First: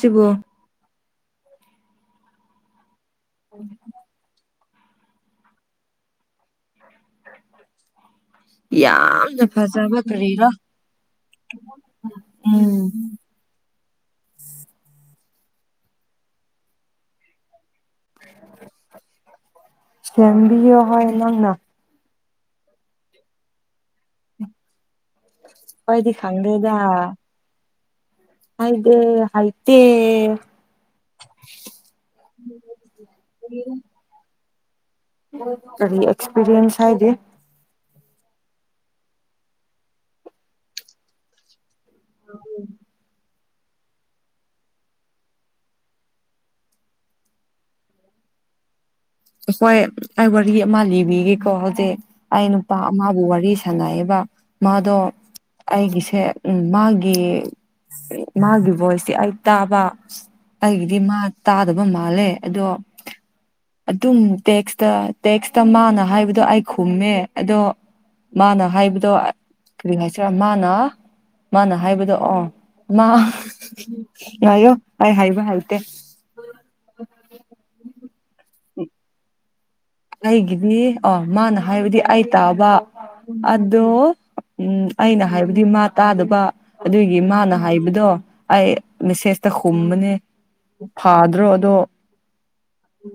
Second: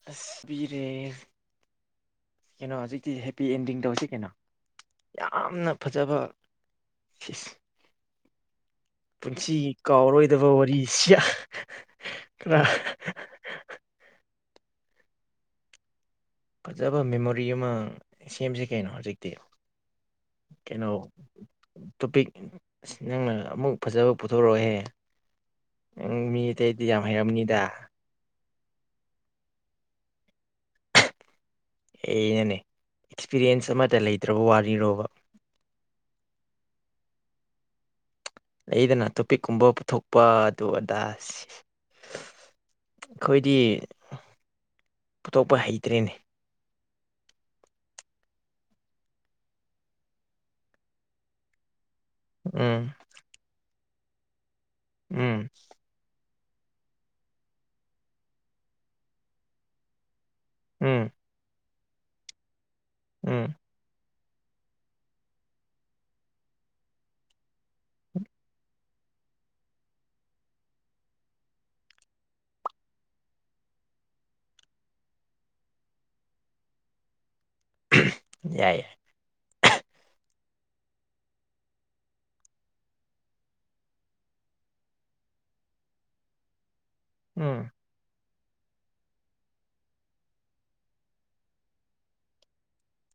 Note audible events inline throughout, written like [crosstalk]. ꯁꯤꯕꯨ ꯑꯁ ꯄꯕꯤꯔꯦ ꯀꯩꯅꯣ ꯍꯧꯖꯤꯛꯇꯤ ꯍꯦꯄꯤ ꯑꯦꯟꯗꯤꯡ ꯇꯧꯁꯤ ꯀꯩꯅꯣ ꯌꯥꯝꯅ ꯐꯖꯕ ꯐꯤꯁ ꯌꯥꯝꯅ ꯐꯖꯕ ꯀꯥꯎꯔꯣꯏꯗꯕ ꯀꯔꯤꯔꯣ ꯋꯥꯔꯤ ꯁꯤꯌꯥ ꯎꯝ ꯈꯔ ꯎꯝ ꯐꯖꯕ ꯃꯦꯃꯣꯔꯤ ꯑꯃ ꯁꯦꯝꯁꯤ ꯀꯩꯅꯣ ꯍꯧꯖꯤꯛꯇꯤ ꯆꯕꯤ ꯀꯩꯅꯣ ꯍ ꯂꯪꯅ ꯇꯣꯄꯤꯛ ꯑꯁ ꯅꯪꯅ ꯑꯃꯨꯛ ꯐꯖꯕ ꯄꯨꯊꯣꯔꯛꯑꯣꯍꯦ ꯎ ꯍꯣꯏꯗꯤ ꯃꯤ ꯇ ꯏꯗꯤ ꯌꯥꯝ ꯍꯥꯏꯔꯝꯅꯤꯗ ꯍꯥꯏꯗ ꯑꯥꯏꯇ ꯑꯩꯅꯅꯦ ꯑꯦꯛꯁꯄꯤꯔꯤꯌꯦꯟꯁ ꯑꯃꯇ ꯂꯩꯇ꯭ꯔꯕ ꯋꯥꯅꯤꯔꯣꯕ ꯀꯔꯤ ꯑꯦꯛꯁꯄꯤꯔꯤꯌꯟꯁ ꯍꯥꯏꯗꯤꯦ ꯂꯩꯗꯅ ꯇꯣꯄꯤꯛꯀꯨꯝꯕ ꯄꯨꯊꯣꯛꯄ ꯑꯗꯨ ꯑꯗꯥꯁ ꯑ ꯗꯤ ꯄꯨꯊꯣꯛꯄ ꯍꯩꯇ꯭ꯔꯦꯅꯦ ꯍꯣꯏ ꯑꯩ ꯋꯥꯔꯤ ꯑꯃ ꯂꯤꯕꯤꯒꯦꯀꯣ ꯍꯧꯖꯤꯛ ꯑꯩ ꯅꯨꯄꯥ ꯎꯝ ꯑꯃꯕꯨ ꯋꯥꯔꯤ ꯁꯥꯟꯅꯩꯌꯦꯕ ꯃꯥꯗꯣ ꯎꯝ ꯑꯩꯒꯤꯁꯦ ꯎꯝ ꯃꯥꯒꯤ ꯃꯥꯒꯤ ꯚꯣꯏꯁꯇꯤ ꯑꯩ ꯇꯥꯕ ꯑꯩꯒꯤꯗꯤ ꯎꯝ ꯃꯥ ꯇꯥꯗꯕ ꯃꯥꯜꯂꯦ ꯑꯗꯣ ꯎꯝ ꯑꯗꯨꯝ ꯇꯦꯛꯁꯇ ꯇꯦꯛꯁꯇ ꯃꯥꯅ ꯍꯥꯏꯕꯗꯣ ꯑꯩ ꯈꯨꯝꯃꯦ ꯑꯗꯣ ꯃꯥꯅ ꯍꯥꯏꯕꯗꯣ ꯀꯔꯤ ꯍꯥꯏꯁꯤꯔ ꯃꯥꯅ ꯃꯥꯅ ꯍꯥꯏꯕꯗꯣ ꯑ ꯃꯥ ꯉꯌꯣ ꯑꯩ ꯍꯥꯏꯕ ꯍꯥꯏꯇꯦ ꯌꯥꯏ ꯌꯥꯏ ꯑꯩꯒꯤꯅꯤ ꯑꯣ ꯃꯥꯅ ꯍꯥꯏꯕꯗꯤ ꯑꯩ ꯇꯥꯕ ꯑꯗꯣ ꯎꯝ ꯑꯩꯅ ꯍꯥꯏꯕꯗꯤ ꯃꯥ ꯇꯥꯗꯕ ꯑꯗꯨꯒꯤ ꯃꯥꯅ ꯎꯝ ꯍꯥꯏꯕꯗꯣ ꯑꯩ ꯃꯦꯁꯦꯖꯇ ꯍꯨꯝꯕꯅꯦ ꯐꯥꯗ꯭ꯔꯣ ꯑꯗꯣ ꯑꯗꯨ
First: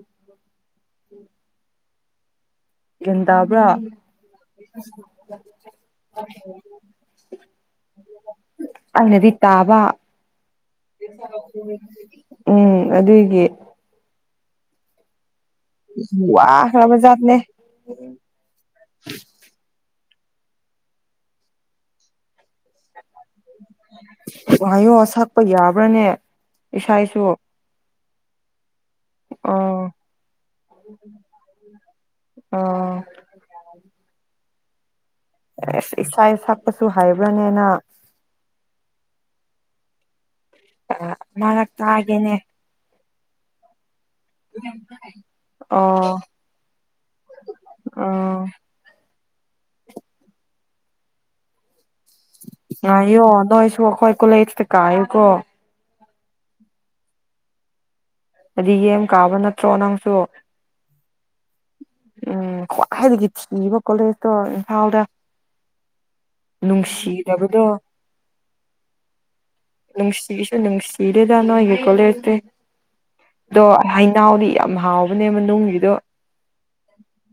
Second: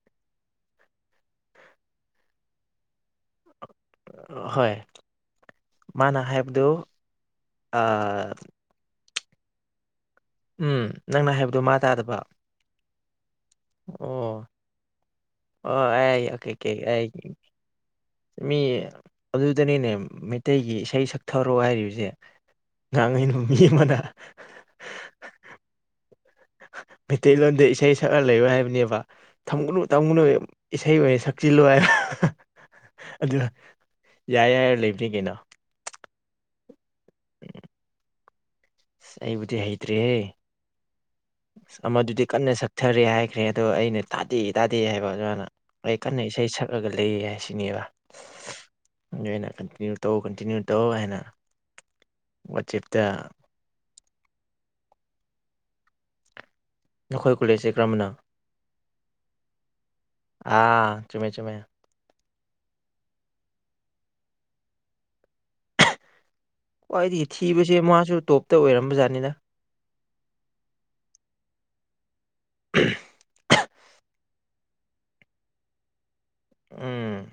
ꯌꯦꯗꯕ꯭ꯔꯥ ꯍꯣꯏ ꯃꯥꯅ ꯍꯥꯏꯦꯕꯗꯨ ꯑꯩꯅꯗꯤ ꯇꯥꯕ ꯅꯪꯅ ꯍꯥꯏꯕꯗꯨ ꯃꯥ ꯇꯥꯗꯕ ꯎꯝ ꯑꯗꯨꯒꯤ ꯑꯣ ꯋꯥꯈ꯭ꯔꯕ ꯑꯦꯦ ꯖꯥꯠꯅꯦ ꯃꯤ ꯑꯗꯨꯗꯅꯤ ꯅ ꯃꯩꯇꯩꯒꯤ ꯏꯁꯩ ꯁꯛꯊꯔꯣ ꯍꯥꯏꯔꯤꯕꯁꯦ ꯉꯥꯡꯉꯩꯅ ꯍꯥꯏꯌꯣꯁꯛꯄ ꯌꯥꯕ꯭ꯔꯥꯅꯦ ꯏꯁꯩꯁꯨ ꯃꯩꯇꯩꯂꯣꯟꯗ ꯏꯁꯩ ꯁꯛꯀ ꯂꯩꯌ ꯍꯥꯏꯕꯅꯦꯕ ꯑ ꯊꯝꯒꯨꯅꯨ ꯇꯝꯒꯨꯅꯨ ꯏꯁꯩ ꯑꯣꯏꯅ ꯁꯛꯆꯤꯜꯂꯣꯏ ꯍꯥꯏ ꯑ ꯑꯗꯨ ꯌꯥꯔꯦ ꯌꯥꯔ ꯂꯩꯕꯅꯤ ꯀꯩꯅꯣ ꯏꯁꯥ ꯁꯛꯄꯁꯨ ꯍꯥꯏꯕ꯭ꯔꯅꯦꯅ ꯑꯁ ꯑꯩꯕꯨꯗꯤ ꯍꯩꯇ꯭ꯔꯤꯍꯦ ꯃꯔꯛ ꯑ ꯃꯗꯨꯗꯤ ꯇꯥꯒꯦꯅꯦ ꯀꯟꯅ ꯁꯛꯊꯔꯦ ꯍꯥꯏꯈ꯭ꯔꯦ ꯑꯗꯣ ꯑꯩꯅ ꯇꯥꯗꯦ ꯇꯥꯗꯦ ꯍꯥꯏꯕ ꯑꯗꯨꯃꯥꯏꯅ ꯑꯩ ꯑꯣ ꯀꯟꯅ ꯏꯁꯩ ꯁꯛꯂꯒ ꯂꯩꯌꯦ ꯍꯥꯏꯁꯤꯅꯦꯕ ꯑꯣ ꯑꯗꯨ ꯑꯩꯅ ꯀꯟꯇꯤꯅ꯭ꯌꯨ ꯇꯧ ꯀꯟꯇꯤꯅ꯭ꯌꯨ ꯇꯧ ꯍꯥꯏꯅ ꯋꯥꯆꯦꯞꯇ ꯑꯣ ꯅꯣꯏꯁꯨꯈꯣꯏ ꯀ ꯂꯩꯁ ꯇ ꯀ ꯏ ꯀꯣ ꯅꯈꯣꯏ ꯀꯨꯂꯦꯖꯁꯦ ꯀꯔꯃꯅ ꯍꯥꯏꯗꯤ ꯌꯦꯦꯝ ꯀꯥꯕ ꯅꯠꯇ꯭ꯔꯣ ꯅꯪꯁꯨ ꯑꯥ ꯆꯨꯝꯃꯦ ꯆꯨꯝꯃꯦ ꯎꯝ ꯈ꯭ꯋꯥꯏꯗꯒꯤ ꯊꯤꯈꯤꯕ ꯀꯣꯂꯦꯖꯇꯣ ꯏꯝꯐꯥꯜꯗ ꯍ ꯑꯩꯗꯤ ꯅꯨꯡꯁꯤꯗꯕꯗꯣ ꯊꯤꯕꯁꯦ ꯃꯥꯁꯨ ꯇꯣꯞꯇ ꯑꯣꯏꯔꯝꯕ ꯖꯥꯠꯅꯤꯗ ꯅꯪ ꯁꯤꯁ ꯅꯪ ꯁꯤꯤꯔꯗꯅꯣ ꯍ ꯀꯣꯂꯦꯔꯛꯇꯦ ꯑꯗꯣ ꯍꯩꯅꯥꯎꯗꯤ ꯌꯥꯝ ꯍꯥꯎꯕꯅꯦ ꯃꯅꯨꯡꯒꯤꯗꯣ ꯎꯝ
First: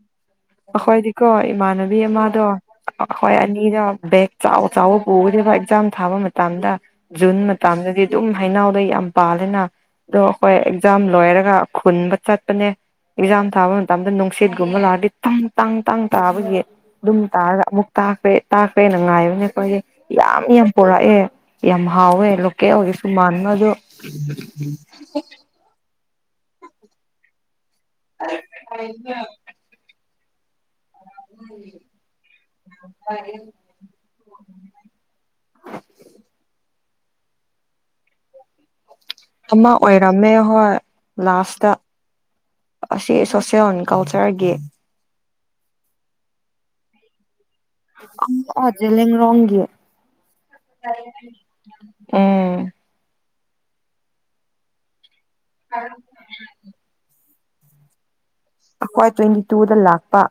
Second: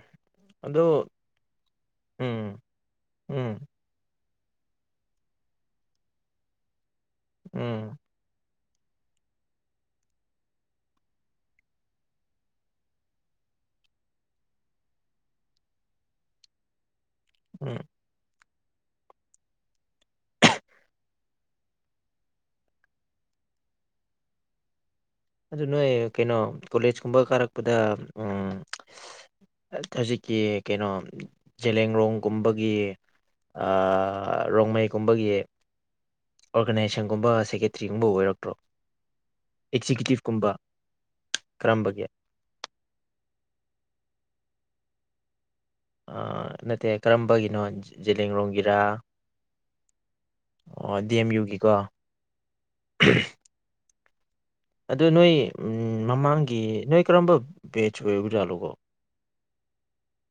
ꯑꯗꯣ ꯑꯩꯈꯣꯏꯗꯤꯀꯣ ꯏꯃꯥꯟꯅꯕꯤ ꯑꯃꯗꯣ ꯎꯝ ꯑꯩꯈꯣꯏ ꯎꯝ ꯑꯅꯤꯗ ꯕꯦꯛ ꯆꯥꯎ ꯆꯥꯎꯕ ꯄꯨꯒꯗꯤꯕ ꯑꯦꯛꯖꯥꯝ ꯊꯥꯕ ꯃꯇꯝꯗ ꯖꯨꯟ ꯎꯝ ꯃꯇꯗꯗꯤ ꯑꯗꯨꯝ ꯍꯩꯅꯎ ꯗꯩ ꯌꯥꯝ ꯄꯥꯂꯦꯅ ꯑꯗꯣ ꯑꯩꯈꯣꯏ ꯑꯦꯛꯖꯥꯝ ꯂꯣꯏꯔꯒ ꯈꯨꯟꯕ ꯆꯠꯄꯅꯦ ꯑꯦꯛꯖꯥꯝ ꯊꯥꯕ ꯃꯇꯝꯗ ꯅꯨꯡꯁꯤꯠꯀꯨꯝꯕ ꯂꯥꯛꯔꯗꯤ ꯇꯥꯡ ꯇꯥꯡ ꯇꯥꯡ ꯇꯥꯕꯒꯤ ꯑꯗꯨꯝ ꯇꯥꯔꯒ ꯎꯝ ꯑꯃꯨꯛ ꯇꯥꯈ꯭ꯔꯦ ꯇꯥꯛꯈ꯭ꯔꯦꯅ ꯉꯥꯏꯕꯅꯦ ꯑꯩꯈꯣꯏꯒꯤ ꯌꯥꯝ ꯌꯥꯝ ꯄꯨꯣꯔꯛꯑꯦ ꯌꯥꯝ ꯍꯥꯎꯋꯦ ꯂꯣꯀꯦꯜ ꯑꯣꯏꯒꯁꯨ ꯃꯥꯟꯕ ꯑꯗꯣ ꯑꯗꯨ ꯅꯣꯏ ꯀꯩꯅꯣ ꯀꯣꯂꯦꯖ ꯀꯨꯝꯕ ꯀꯥꯔꯛ ꯗ ꯎ ꯍꯧꯖꯤꯛꯀꯤ ꯀꯩꯅꯣ ꯡꯂꯡꯂꯣꯡꯒꯨꯝꯕꯒꯤ ꯔꯣꯡꯃꯩꯒꯨꯝꯕꯒꯤ [unintelligible] ꯑꯣꯔꯒꯅꯥꯏꯖꯦꯁꯟꯒꯨꯝꯕ ꯁꯦꯀꯦꯇꯔꯤꯒꯨꯝꯕ ꯑꯣꯏꯔꯛꯇ꯭ꯔꯣ ꯑꯃ ꯑꯣꯏ ꯑꯣꯏꯔꯝ ꯃ ꯑꯦꯛꯖꯤꯀ꯭ꯌꯨꯇꯤꯞꯀꯨꯝꯕ ꯍꯣꯏ ꯂꯥꯁꯇ ꯀꯔꯝꯕꯒꯤ ꯑꯁꯤ ꯁꯣꯁꯦꯜ ꯀꯜꯆꯔꯒꯤ ꯑ ꯅꯠꯇꯦ ꯀꯔꯝꯕꯒꯤ ꯖꯤ ꯂꯔꯣꯡꯒꯤ ꯑꯣ ꯗꯤ ꯑꯦꯝ ꯌꯨꯒꯤꯀꯣ ꯎꯝ ꯑꯗꯨ ꯅꯣꯏ ꯎ ꯃꯃꯥꯡꯒꯤ ꯅꯣꯏ ꯀꯔꯝꯕ ꯕꯦꯆ ꯑꯣꯏꯅ ꯑꯩꯈ꯭ꯣꯏ ꯇ꯭ꯋꯦꯟꯇꯤ ꯇꯨꯗ ꯂꯥꯛꯄ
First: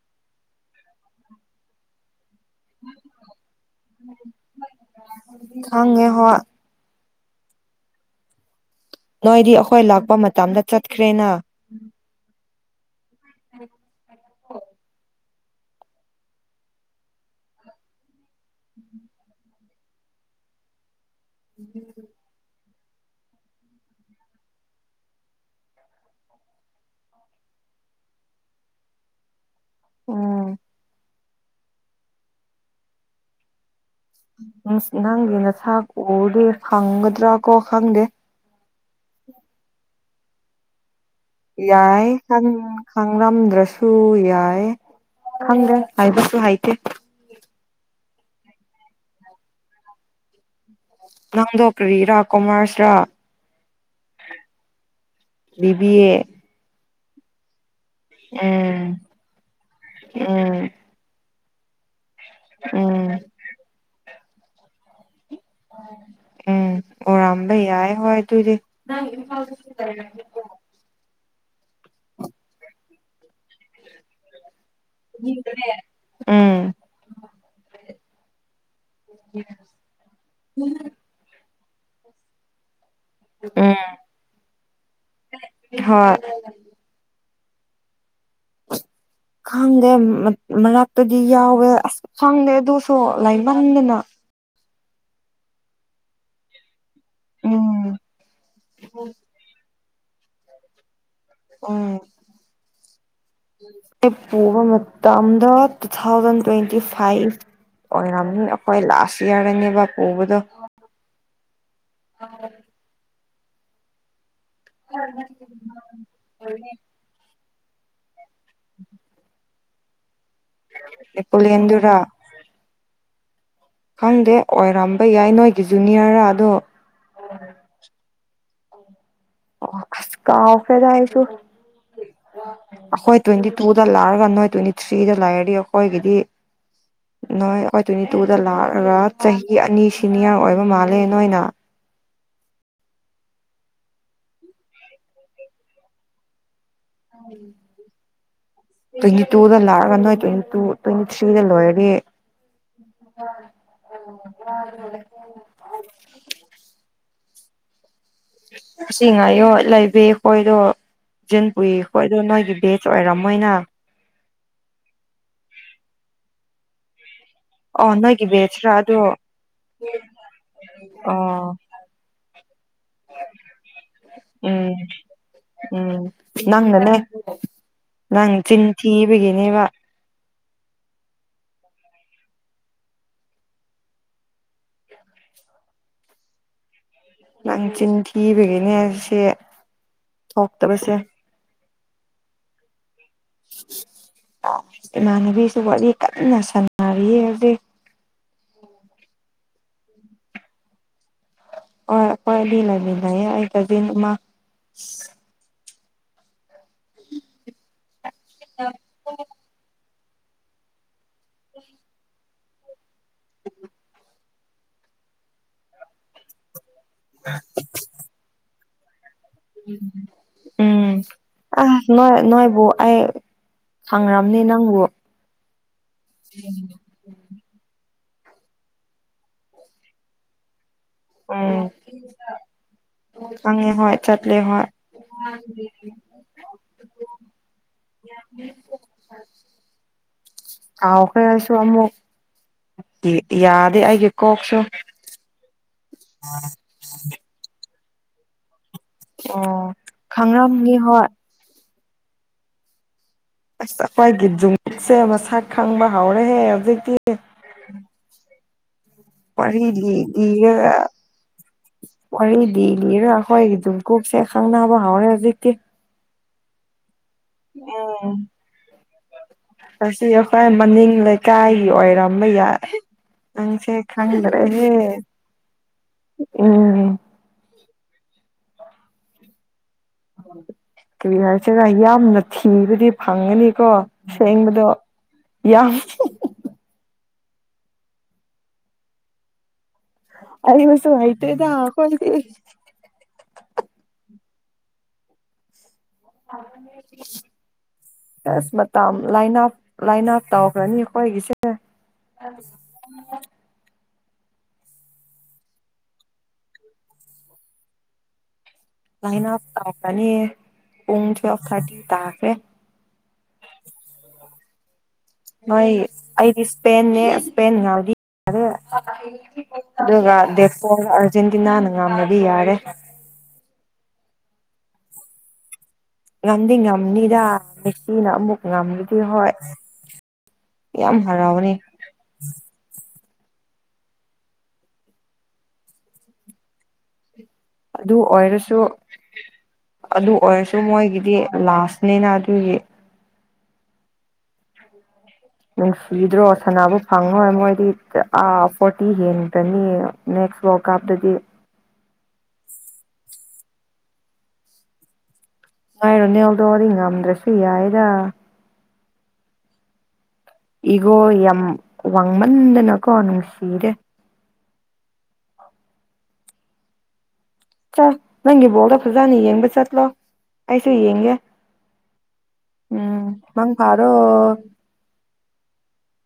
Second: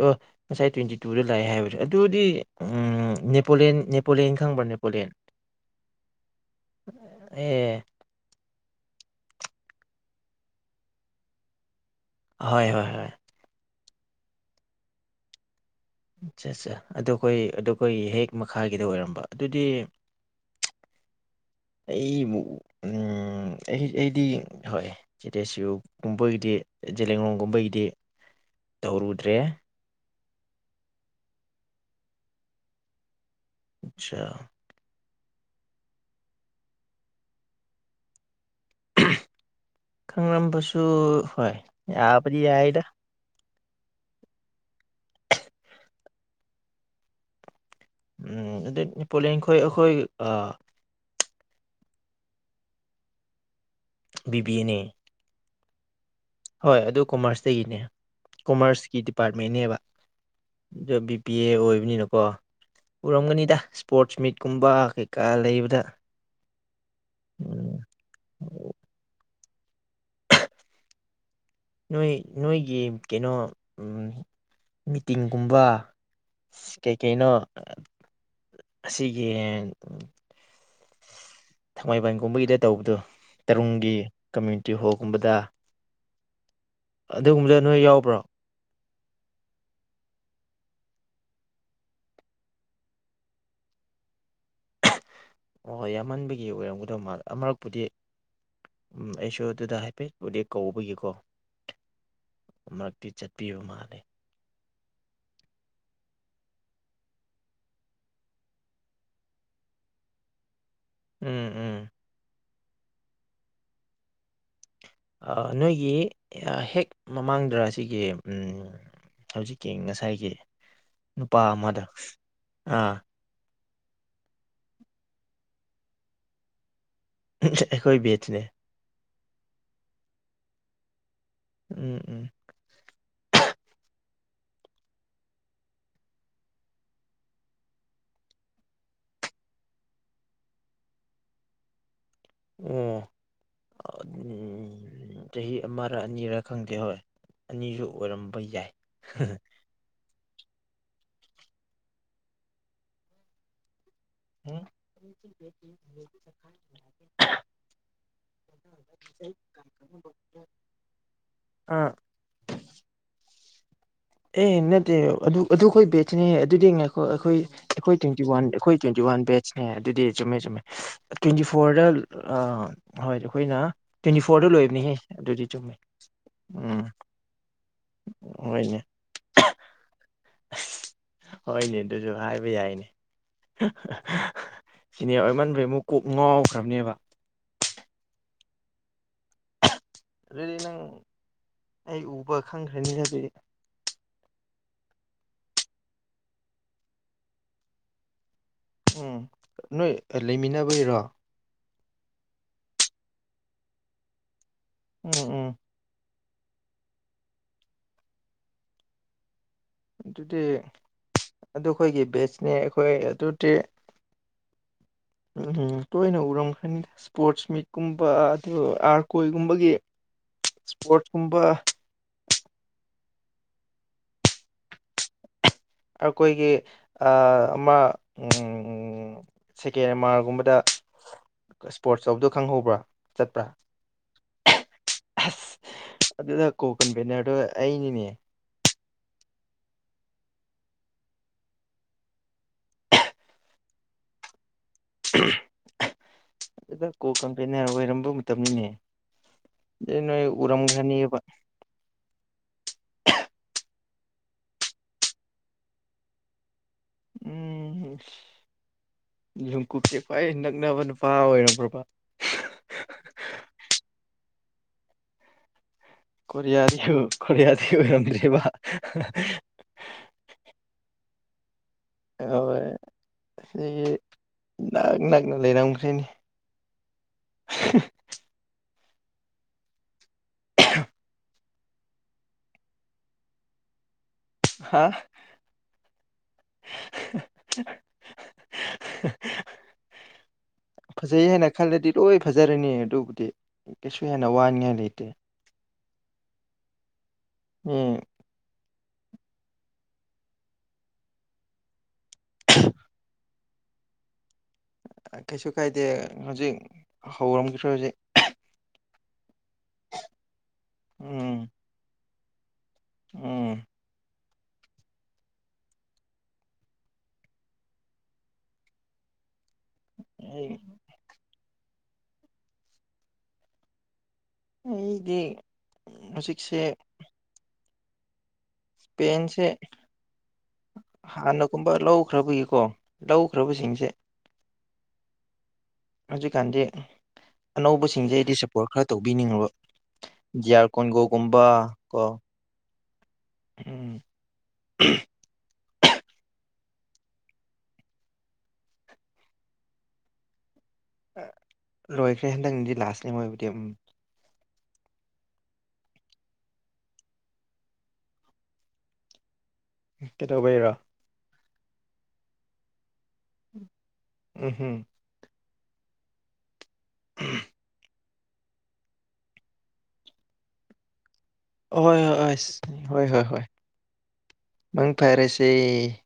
ꯑꯣ ꯉꯁꯥꯏ ꯇ꯭ꯋꯦꯟꯇꯤ ꯇꯨꯗ ꯂꯥꯛꯑꯦ ꯍꯥꯏꯕꯁꯦ ꯑꯗꯨꯗꯤ ꯅꯦꯄꯣꯂꯤꯦꯟ ꯅꯦꯄꯣꯂꯤꯦꯟ ꯈꯪꯕ꯭ꯔꯥ ꯅꯦꯄꯣꯂꯤꯌꯥꯦꯟ ꯈꯪꯉꯦ ꯍꯣꯏ ꯑꯦ ꯅꯣꯏꯗꯤ ꯑꯩꯈꯣꯏ ꯂꯥꯛꯄ ꯃꯇꯝꯗ ꯆꯠꯈ꯭ꯔꯦꯅ ꯍꯣꯏ ꯍꯣꯏ ꯍꯣꯏ ꯍ ꯑꯠꯆꯥ ꯑꯠꯆꯥ ꯑꯗꯣ ꯑꯩꯈꯣꯏ ꯑ ꯑꯩꯈꯣꯏꯒꯤ ꯍꯦꯛ ꯃꯈꯥꯒꯤꯗ ꯑꯣꯏꯔꯝꯕ ꯑꯗꯨꯗꯤ ꯑꯩ ꯎꯝ ꯑꯩ ꯑꯩꯗꯤ ꯍꯣꯏ ꯆꯦꯇꯦꯆꯌꯨꯔꯒꯨꯝꯕꯒꯤꯗꯤ ꯂꯡꯂꯣꯡꯒꯨꯝꯕꯒꯤꯗꯤ ꯇꯧꯔꯨꯗ꯭ꯔꯦ ꯎꯝ ꯑꯆꯥꯆꯥ ꯅꯪꯒꯤ ꯅꯁꯥ ꯀꯎꯗꯦ ꯈꯪꯒꯗ꯭ꯔꯥ ꯀꯣ ꯈꯪꯗꯦ ꯈꯪꯂꯝꯝꯕꯁꯨ ꯌꯥꯏ ꯈꯪꯉꯝꯗ꯭ꯔꯁꯨ ꯁꯨ ꯌꯥꯏ ꯈꯪꯗꯦ ꯍꯥꯏꯕꯁꯨ ꯍꯥꯏꯇꯦ ꯎꯝ ꯑꯗꯨꯩ ꯄꯣꯂꯤꯡꯈꯣꯏ ꯑꯩꯈꯣꯏ ꯅꯥꯡꯗꯣꯛꯈꯔꯤꯔꯥ ꯀꯨꯃꯥꯔꯁꯤꯔꯥ ꯕꯤ ꯕꯤ ꯑꯦꯅꯦ ꯕꯤ ꯑꯦ ꯍꯣꯏ ꯑꯗꯨ ꯀꯣꯃꯔꯁꯇꯒꯤꯅꯦ ꯎꯝ ꯀꯣꯃꯔꯁꯀꯤ ꯗꯤꯄꯥꯔꯠꯃꯦꯟꯅꯦꯕ ꯎꯝ ꯑ ꯄꯤ ꯑꯦ ꯑꯣꯏꯕꯅꯤꯅꯀꯣ ꯎꯝ ꯎꯔꯝꯒꯅꯤꯗ ꯁ꯭ꯄꯣꯔꯠꯁ ꯃꯤꯠꯀꯨꯝꯕ ꯀꯩ ꯎꯝ ꯑꯣꯔꯝꯕꯩ ꯎꯝ ꯌꯥꯌꯦ ꯍꯣꯏ ꯑꯗꯨꯗꯤ [unintelligible] ꯅꯣꯏ ꯅꯣꯏꯒꯤ ꯀꯩꯅꯣ ꯃꯤꯇꯤꯡꯒꯨꯝꯕ ꯎꯝ ꯀꯩꯀꯩꯅꯣ ꯑꯁꯤꯒꯤ [unintelligible] ꯊꯥꯡꯃꯩꯕꯟꯒꯨꯝꯕꯒꯤꯗ ꯇꯧꯕꯗꯨ ꯎꯝ ꯇꯔꯨꯡꯒꯤ ꯀꯝꯃ꯭ꯌꯨꯅꯤꯇꯤ ꯍꯣꯜꯒꯨꯝꯕꯗ ꯍꯣꯏ ꯑꯗꯨꯒꯨꯝꯕꯗ ꯅꯣꯏ ꯌꯥꯎꯕ꯭ꯔꯣ ꯍ ꯈꯪꯗꯦ ꯃꯔꯛꯇꯗꯤ ꯌꯥꯎꯋꯦ ꯑꯁ ꯈꯪꯗꯦ ꯑꯗꯨꯁꯨ ꯂꯥꯏꯔꯤꯛ ꯃꯍꯟꯗꯅ ꯍꯣꯏ ꯌꯥꯝꯃꯟꯕꯒꯤ ꯑꯣꯏꯔꯝꯒꯗꯧ ꯃꯥꯜ ꯑꯃꯔꯛꯄꯨꯗꯤ ꯎꯝ ꯎꯝ ꯎꯝ ꯑꯩꯁꯨ ꯑꯗꯨꯗ ꯍꯥꯏ ꯐꯦ ꯗꯦꯛ ꯀꯧꯕꯒꯤꯀꯣ ꯑꯃꯨꯔꯛꯇꯤ ꯆꯠꯄꯤꯕ ꯃꯥꯜꯂꯦ ꯎꯝ ꯄꯕ ꯇꯗ ꯇꯨ ꯊꯥꯎꯖꯟ ꯇ꯭ꯋꯦꯟꯇꯤ ꯐꯥꯏꯚ ꯑꯣꯏꯔꯥꯝꯃꯤ ꯑꯩꯈꯣꯏ ꯂꯥꯁ ꯏꯌꯥꯔꯅꯦꯕ ꯄꯨꯕꯗꯣ ꯎꯝ ꯎꯝ [unintelligible] ꯅꯣꯏꯒꯤ ꯍꯦꯛ ꯃꯃꯥꯡꯗ꯭ꯔ ꯑꯁꯤꯒꯤ ꯎꯝ ꯍꯧꯖꯤꯛꯀꯤ ꯉꯁꯥꯏꯒꯤ ꯅꯨꯄꯥ ꯑꯃꯗ ꯅꯦꯄꯣꯂꯤꯌꯟꯗꯨꯔꯥ ꯑꯥ ꯈꯪꯗꯦ ꯑꯣꯏꯔꯝꯕ ꯌꯥꯏ ꯅꯣꯏꯒꯤ ꯖꯨꯅꯤꯌꯔ ꯑꯗꯣ ꯑꯩꯣꯏ ꯦꯠꯅꯦ ꯑꯣ ꯀꯥꯎ ꯑꯣꯐꯦꯗꯥꯏꯁꯨ ꯎꯝ ꯎꯝ ꯇ꯭ꯋꯦꯟꯇꯤ ꯇꯨꯗ ꯂꯥꯛꯑꯒ ꯅꯣꯏ ꯇ꯭ꯋꯦꯟꯇꯤ ꯊ꯭ꯔꯤꯗ ꯂꯥꯛꯔꯗꯤ ꯑꯩꯈꯣꯏꯒꯤꯗꯤ ꯅꯣꯏ ꯑꯩꯈꯣꯏ ꯇ꯭ꯋꯦꯟꯇꯤ ꯇꯨꯗ ꯂꯥꯛꯑꯒ ꯆꯍꯤ ꯑꯅꯤ ꯁꯤꯅꯤꯌꯔ ꯑꯣꯏꯕ ꯃꯥꯜꯂꯦ ꯅꯣꯏꯅ ꯑꯣ ꯎ ꯆꯍꯤ ꯑꯃꯔ ꯑꯅꯤꯔꯛ ꯈꯪꯗꯦ ꯍꯣꯏ ꯑꯅꯤꯁꯨ ꯑꯣꯏꯔꯝꯕ ꯌꯥꯏ ꯇ꯭ꯋꯦꯟꯇꯤ ꯇꯨꯗ ꯂꯥꯛꯑꯒ ꯅꯣꯏ ꯇ꯭ꯋꯦꯟꯇꯤ ꯇꯨ ꯇ꯭ꯋꯦꯟꯇꯤ ꯊ꯭ꯔꯤꯗ ꯂꯣꯏꯔꯗꯤ ꯎꯝ ꯑꯁꯤ ꯉꯥꯏꯌꯣ ꯂꯩꯕꯈꯣꯏꯗꯣ ꯦꯟ ꯄꯨꯨꯏ ꯑꯥ ꯑꯩꯣꯏꯗꯣ ꯅꯣꯏꯒꯤ ꯕꯦꯖ ꯑꯣꯏꯔꯝꯃꯣꯏꯅ ꯑꯦ ꯅꯠꯇꯦ ꯑꯗꯨ ꯑꯗꯨ ꯑꯩꯈꯣꯏ ꯕꯦꯠꯁꯅꯦꯍ ꯑꯗꯨꯗꯤ ꯉꯥꯏꯣ ꯑꯩꯈꯣꯏ ꯑꯣ ꯑꯩꯈꯣꯏ ꯇ꯭ꯋꯦꯟꯇꯤ ꯅꯣꯏꯒꯤ ꯋꯥꯟ ꯕꯦꯁꯔꯥ ꯑꯩꯈꯣꯏ ꯑꯗꯣ ꯇ꯭ꯋꯦꯟꯇꯤ ꯋꯥꯟ ꯕꯦꯠꯁꯅꯦ ꯑꯗꯨꯗꯤ ꯆꯨꯝꯃꯦ ꯆꯨꯝꯃꯦ ꯇ꯭ꯋꯦꯟꯇꯤ ꯑꯣ ꯐꯣꯔꯗ ꯑꯥ ꯍꯣꯏꯗꯤ ꯑꯩꯈꯣꯏꯅ ꯇ꯭ꯋꯦꯟꯇꯤ ꯐꯣꯔꯗ ꯎꯝ ꯂꯣꯏꯕꯅꯤꯍꯦ ꯑꯗꯨꯗꯤ ꯆꯨꯝꯃꯦ ꯎꯝ ꯎꯝ ꯅꯪꯅꯅꯦ ꯅꯪ ꯆꯤꯟ ꯍꯣꯏꯅꯦ ꯊꯤꯕꯒꯤꯅꯦꯕ ꯍꯣꯏꯅꯦ ꯑꯗꯨꯁꯨ ꯍꯥꯏꯕ ꯌꯥꯏꯅꯦ ꯁꯤꯅꯦ ꯑꯣꯏꯃꯟꯕꯩ ꯑꯃꯨꯛ ꯀꯣꯛ ꯉꯥꯎꯈ꯭ꯔꯕꯅꯦꯕ ꯂꯪꯆꯤꯟ ꯊꯤꯕꯒꯤꯅꯦ ꯁꯤ ꯑꯗꯨꯗꯤ ꯅꯪ ꯊꯣꯛꯇꯕꯁꯦ ꯑꯩ ꯎꯕ ꯈꯪꯈ꯭ꯔꯅꯤ ꯍꯥꯏꯕꯗꯤ ꯏꯃꯥꯟꯅꯕꯤꯁꯨ ꯋꯥꯔꯤ ꯀꯟꯅ ꯁꯥꯟꯅꯔꯤ ꯍꯧꯖꯤꯛ ꯎꯝ ꯅꯣꯏ ꯂꯩꯃꯤꯟꯅꯕꯩꯔꯣ ꯑꯩꯈꯣꯏꯕꯤꯕꯤꯗꯌꯦ ꯑꯩ ꯀꯖꯤꯟ ꯃꯥ ꯎꯝ ꯎꯝ [unintelligible] ꯑꯗꯨꯗꯤ ꯑꯗꯨꯈꯣꯏꯒꯤ ꯕꯦꯁꯅꯦ ꯑꯩꯈꯣꯏ ꯑꯗꯨꯗꯤ ꯎꯝ ꯎꯝ ꯇꯣꯏꯅ ꯎꯔꯝꯒꯅꯤꯗ ꯏꯁꯄꯣꯔꯠꯁ ꯃꯤꯠꯀꯨꯝꯕ ꯑꯗꯨ ꯑꯥ ꯎꯝ ꯑ ꯅꯣꯏ ꯅꯣꯏ ꯧ ꯑ ꯁꯥꯡꯒ꯭ꯔꯥꯝꯅꯦ ꯅꯪꯕ ꯑꯩꯈꯣꯏꯒꯤ ꯑꯃ ꯁꯦꯀꯦꯟ ꯑꯃꯥꯔꯒꯨꯝꯕꯗ ꯎꯝ ꯏꯁꯄꯣꯔꯠꯁ ꯇꯧꯕꯗꯣ ꯈꯪꯍꯧꯕ꯭ꯔꯥ ꯆꯠꯄ꯭ꯔꯥ ꯈꯪꯉꯦ ꯍꯣꯏ ꯆꯠꯂꯦ ꯍꯣꯏ ꯑꯁ ꯑꯗꯨꯗ ꯀꯣꯀꯟꯚꯦꯅꯤꯔꯗꯣ ꯑꯩꯅꯤꯅꯦ [unintelligible] ꯉꯥꯎꯈꯔ‌ꯦ ꯑꯩꯁꯨ ꯑꯃꯨꯛ ꯌꯥꯗꯦ ꯑꯩꯒꯤ ꯀꯣꯛꯁꯨ ꯑꯗꯨꯗ ꯀꯣ ꯀꯟꯚ‌ꯦꯅꯔ ꯑꯣꯏꯔꯝꯕ ꯃꯇꯝꯅꯤꯅꯦ ꯑꯣ ꯑꯗꯨꯗꯤ ꯅꯣꯏ ꯈꯪꯔꯝꯅꯤ ꯍꯣꯏ ꯎꯔꯝꯘꯅꯤꯕ ꯑꯩꯈꯣꯏꯒꯤ ꯖꯨꯡꯃꯤꯠꯁꯦ ꯃꯁꯛ ꯈꯪꯕ ꯍꯧꯔꯍꯦ ꯍꯧꯖꯤꯛꯇꯤ ꯋꯥꯔꯤ ꯂꯤ ꯌꯣꯡꯀꯨꯛꯀꯤ ꯈꯥꯎꯋꯥꯏ ꯅꯛꯅꯕ ꯅꯨꯄꯥ ꯑꯣꯏꯔꯕꯔꯥꯕ ꯋꯥꯔꯤꯗꯤꯒꯤꯔꯥ ꯑꯩꯈꯣꯏꯒꯤ ꯖꯨꯡ ꯀꯣꯛꯁꯦ ꯈꯪꯅꯕ ꯍꯧꯎꯔꯦ ꯍꯧꯖꯤꯛꯇꯤ ꯀꫭꯔꯤꯌꯥꯗꯨ ꯀꯔꯤꯌꯥꯗꯒꯤ ꯎꯝ ꯑꫭꯏꯔꯝꯗ‌ꯦꯕ ꯑꯁꯤ ꯑꯩꯈꯣꯏ ꯃꯅꯤꯡ ꯂꯩꯀꯥꯏꯒꯤ ꯑꯣꯏꯔꯝꯕ ꯌꯥꯏ ꯅꯪꯁꯦ ꯈꯪꯗ꯭ꯔꯦꯍꯦ ꯁ ꯎꯝ [unintelligible] ꯀꯔꯤ ꯍꯥꯏꯁꯤꯔꯥ ꯌꯥꯝꯅ ꯊꯤꯕꯗꯤ ꯐꯪꯒꯅꯤꯀꯣ ꯁꯦꯡꯕꯗꯣ ꯍꯥ ꯌꯥꯝ ꯑꯩꯅꯁꯨ [unintelligible] ꯐꯖꯩ ꯍꯩꯇꯦꯗ ꯍꯥꯏꯅ ꯈꯜꯂꯗꯤ ꯂꯣꯏ ꯑꯩꯈꯣꯏꯗꯤ ꯐꯖꯔꯅꯤ ꯑꯗꯨꯕꯨꯗꯤ ꯀꯩꯁꯨ ꯍꯦꯟꯅ ꯋꯥꯅꯤꯡꯉꯥꯏ ꯂꯩꯇꯦ ꯃꯤ ꯑꯁ ꯃꯥ ꯂꯥꯏꯅꯥ ꯂꯥꯏꯅꯥ ꯇꯧꯈ꯭ꯔꯅꯤ ꯑꯩꯈꯣꯏꯒꯤꯁꯦ ꯀꯩꯁꯨ ꯀꯥꯏꯗꯦ ꯍꯧꯖꯤꯛ ꯍꯧꯔꯝꯈꯤ꯭ꯔꯦ ꯍꯧꯖꯤꯛ ꯂꯥꯏꯟ ꯑꯞ ꯇꯥꯀꯅꯤ [unintelligible] ꯄꯨꯡ ꯇꯨꯋꯦꯜꯐ ꯎꯝ ꯊꯥꯔꯇꯤ ꯇꯥꯈ꯭ꯔꯦ ꯎꯝ ꯍꯣꯏ ꯑꯩꯗꯤ ꯏꯁꯄꯦꯟꯅꯦ ꯏꯁꯄꯦꯟ ꯌꯥꯎꯔꯗꯤ ꯌ‌ꯥꯔ‌ꯦ ꯑꯗꯨꯒ ꯑꯩ ꯗꯦꯀꫭꯝꯅ ꯑꯥꯔꯖꯦꯟꯇꯤꯅꯥꯅ ꯉꯝꯃꯗꯤ ꯌꯥꯔꯦ ꯑꯩꯗ [unintelligible] ꯉꯝꯗꯤ ꯉꯝꯅꯤꯗ ꯃꯦꯁꯤꯅ ꯑꯃꯨꯛ ꯉꯝꯕꯗꯤ ꯍꯣꯏ ꯏꯁꯄꯦꯟꯁꯦ ꯌꯥꯝ ꯍꯔꯥꯎꯅꯤ ꯍꯥꯟꯅꯒꯨꯝꯕ ꯂꯧꯈ꯭ꯔꯕꯒꯤꯀꯣ ꯂꯧꯈ꯭ꯔꯕꯁꯤꯡꯁꯦ ꯍꯧꯖꯤꯛꯀꯥꯟꯗꯤ ꯑꯗꯨ ꯑꯅꯧꯕꯁꯤꯡꯁꯦ ꯑꯩꯗꯤ ꯑꯣꯏꯔꯁꯨ ꯁꯞꯄꯣꯔꯠ ꯈꯔ ꯇꯧꯕꯤꯅꯤꯡꯉꯥꯕ ꯑꯗꯨ ꯑꯣꯏꯔꯁꯨ ꯃꯣꯏꯒꯤꯗꯤ ꯀꯣ ꯂꯥꯁꯅꯤꯅ ꯑꯗꯨꯒꯤ ꯎꯝ ꯅꯨꯡꯁꯤꯗ꯭ꯔꯣ ꯁꯅꯥꯕꯨ ꯐꯪꯉꯣꯏ ꯃꯣꯏꯗꯤꯥ ꯑꯥ ꯐꯣꯔꯇꯤ ꯍꯦꯟꯒꯅꯤ ꯅꯦꯛꯁ ꯋꯥꯔꯜ ꯀꯥꯞꯇꯗꯤ ꯂꯣꯏꯈ꯭ꯔꯦ ꯍꯟꯗꯛꯅꯗꯤ ꯂꯥꯁꯅꯦ ꯃꯑꯣꯏꯕꯨꯗꯤ ꯎꯝ ꯅꫭꯏ ꯔꯣꯅꯦꯜꯗꯣꯗꯤ ꯉꯝꯗ꯭ꯔꯁꯨ ꯌꯥꯏꯗꯥ ꯀꯩꯗꯧꯕꯩꯔꯣ ꯏꯒꯣ ꯌꯥꯝ ꯋꯥꯡꯃꯟꯗꯅꯀꯣ ꯅꯨꯡꯁꯤꯗ‌ꯦ ꯎꯝ ꯎꯝ [unintelligible] ꯎꯝ [unintelligible] ꯆꯠ ꯅꯪꯒꯤ ꯕꯣꯜꯗꯣ ꯐꯖꯅ ꯌꯦꯡꯕ ꯆꯠꯂꯣ ꯑꯩꯁꯨ ꯌꯦꯡꯒꯦ ꯑꯍꯣꯏ ꯍꯣꯏ ꯍꯣꯏ ꯍꯣꯏ ꯎꯝ ꯍꯣꯏ ꯍꯣꯏ ꯃꯪ ꯐꯥꯔꯣ ꯃꯪ ꯐꯔꯦꯁ‌ꯦ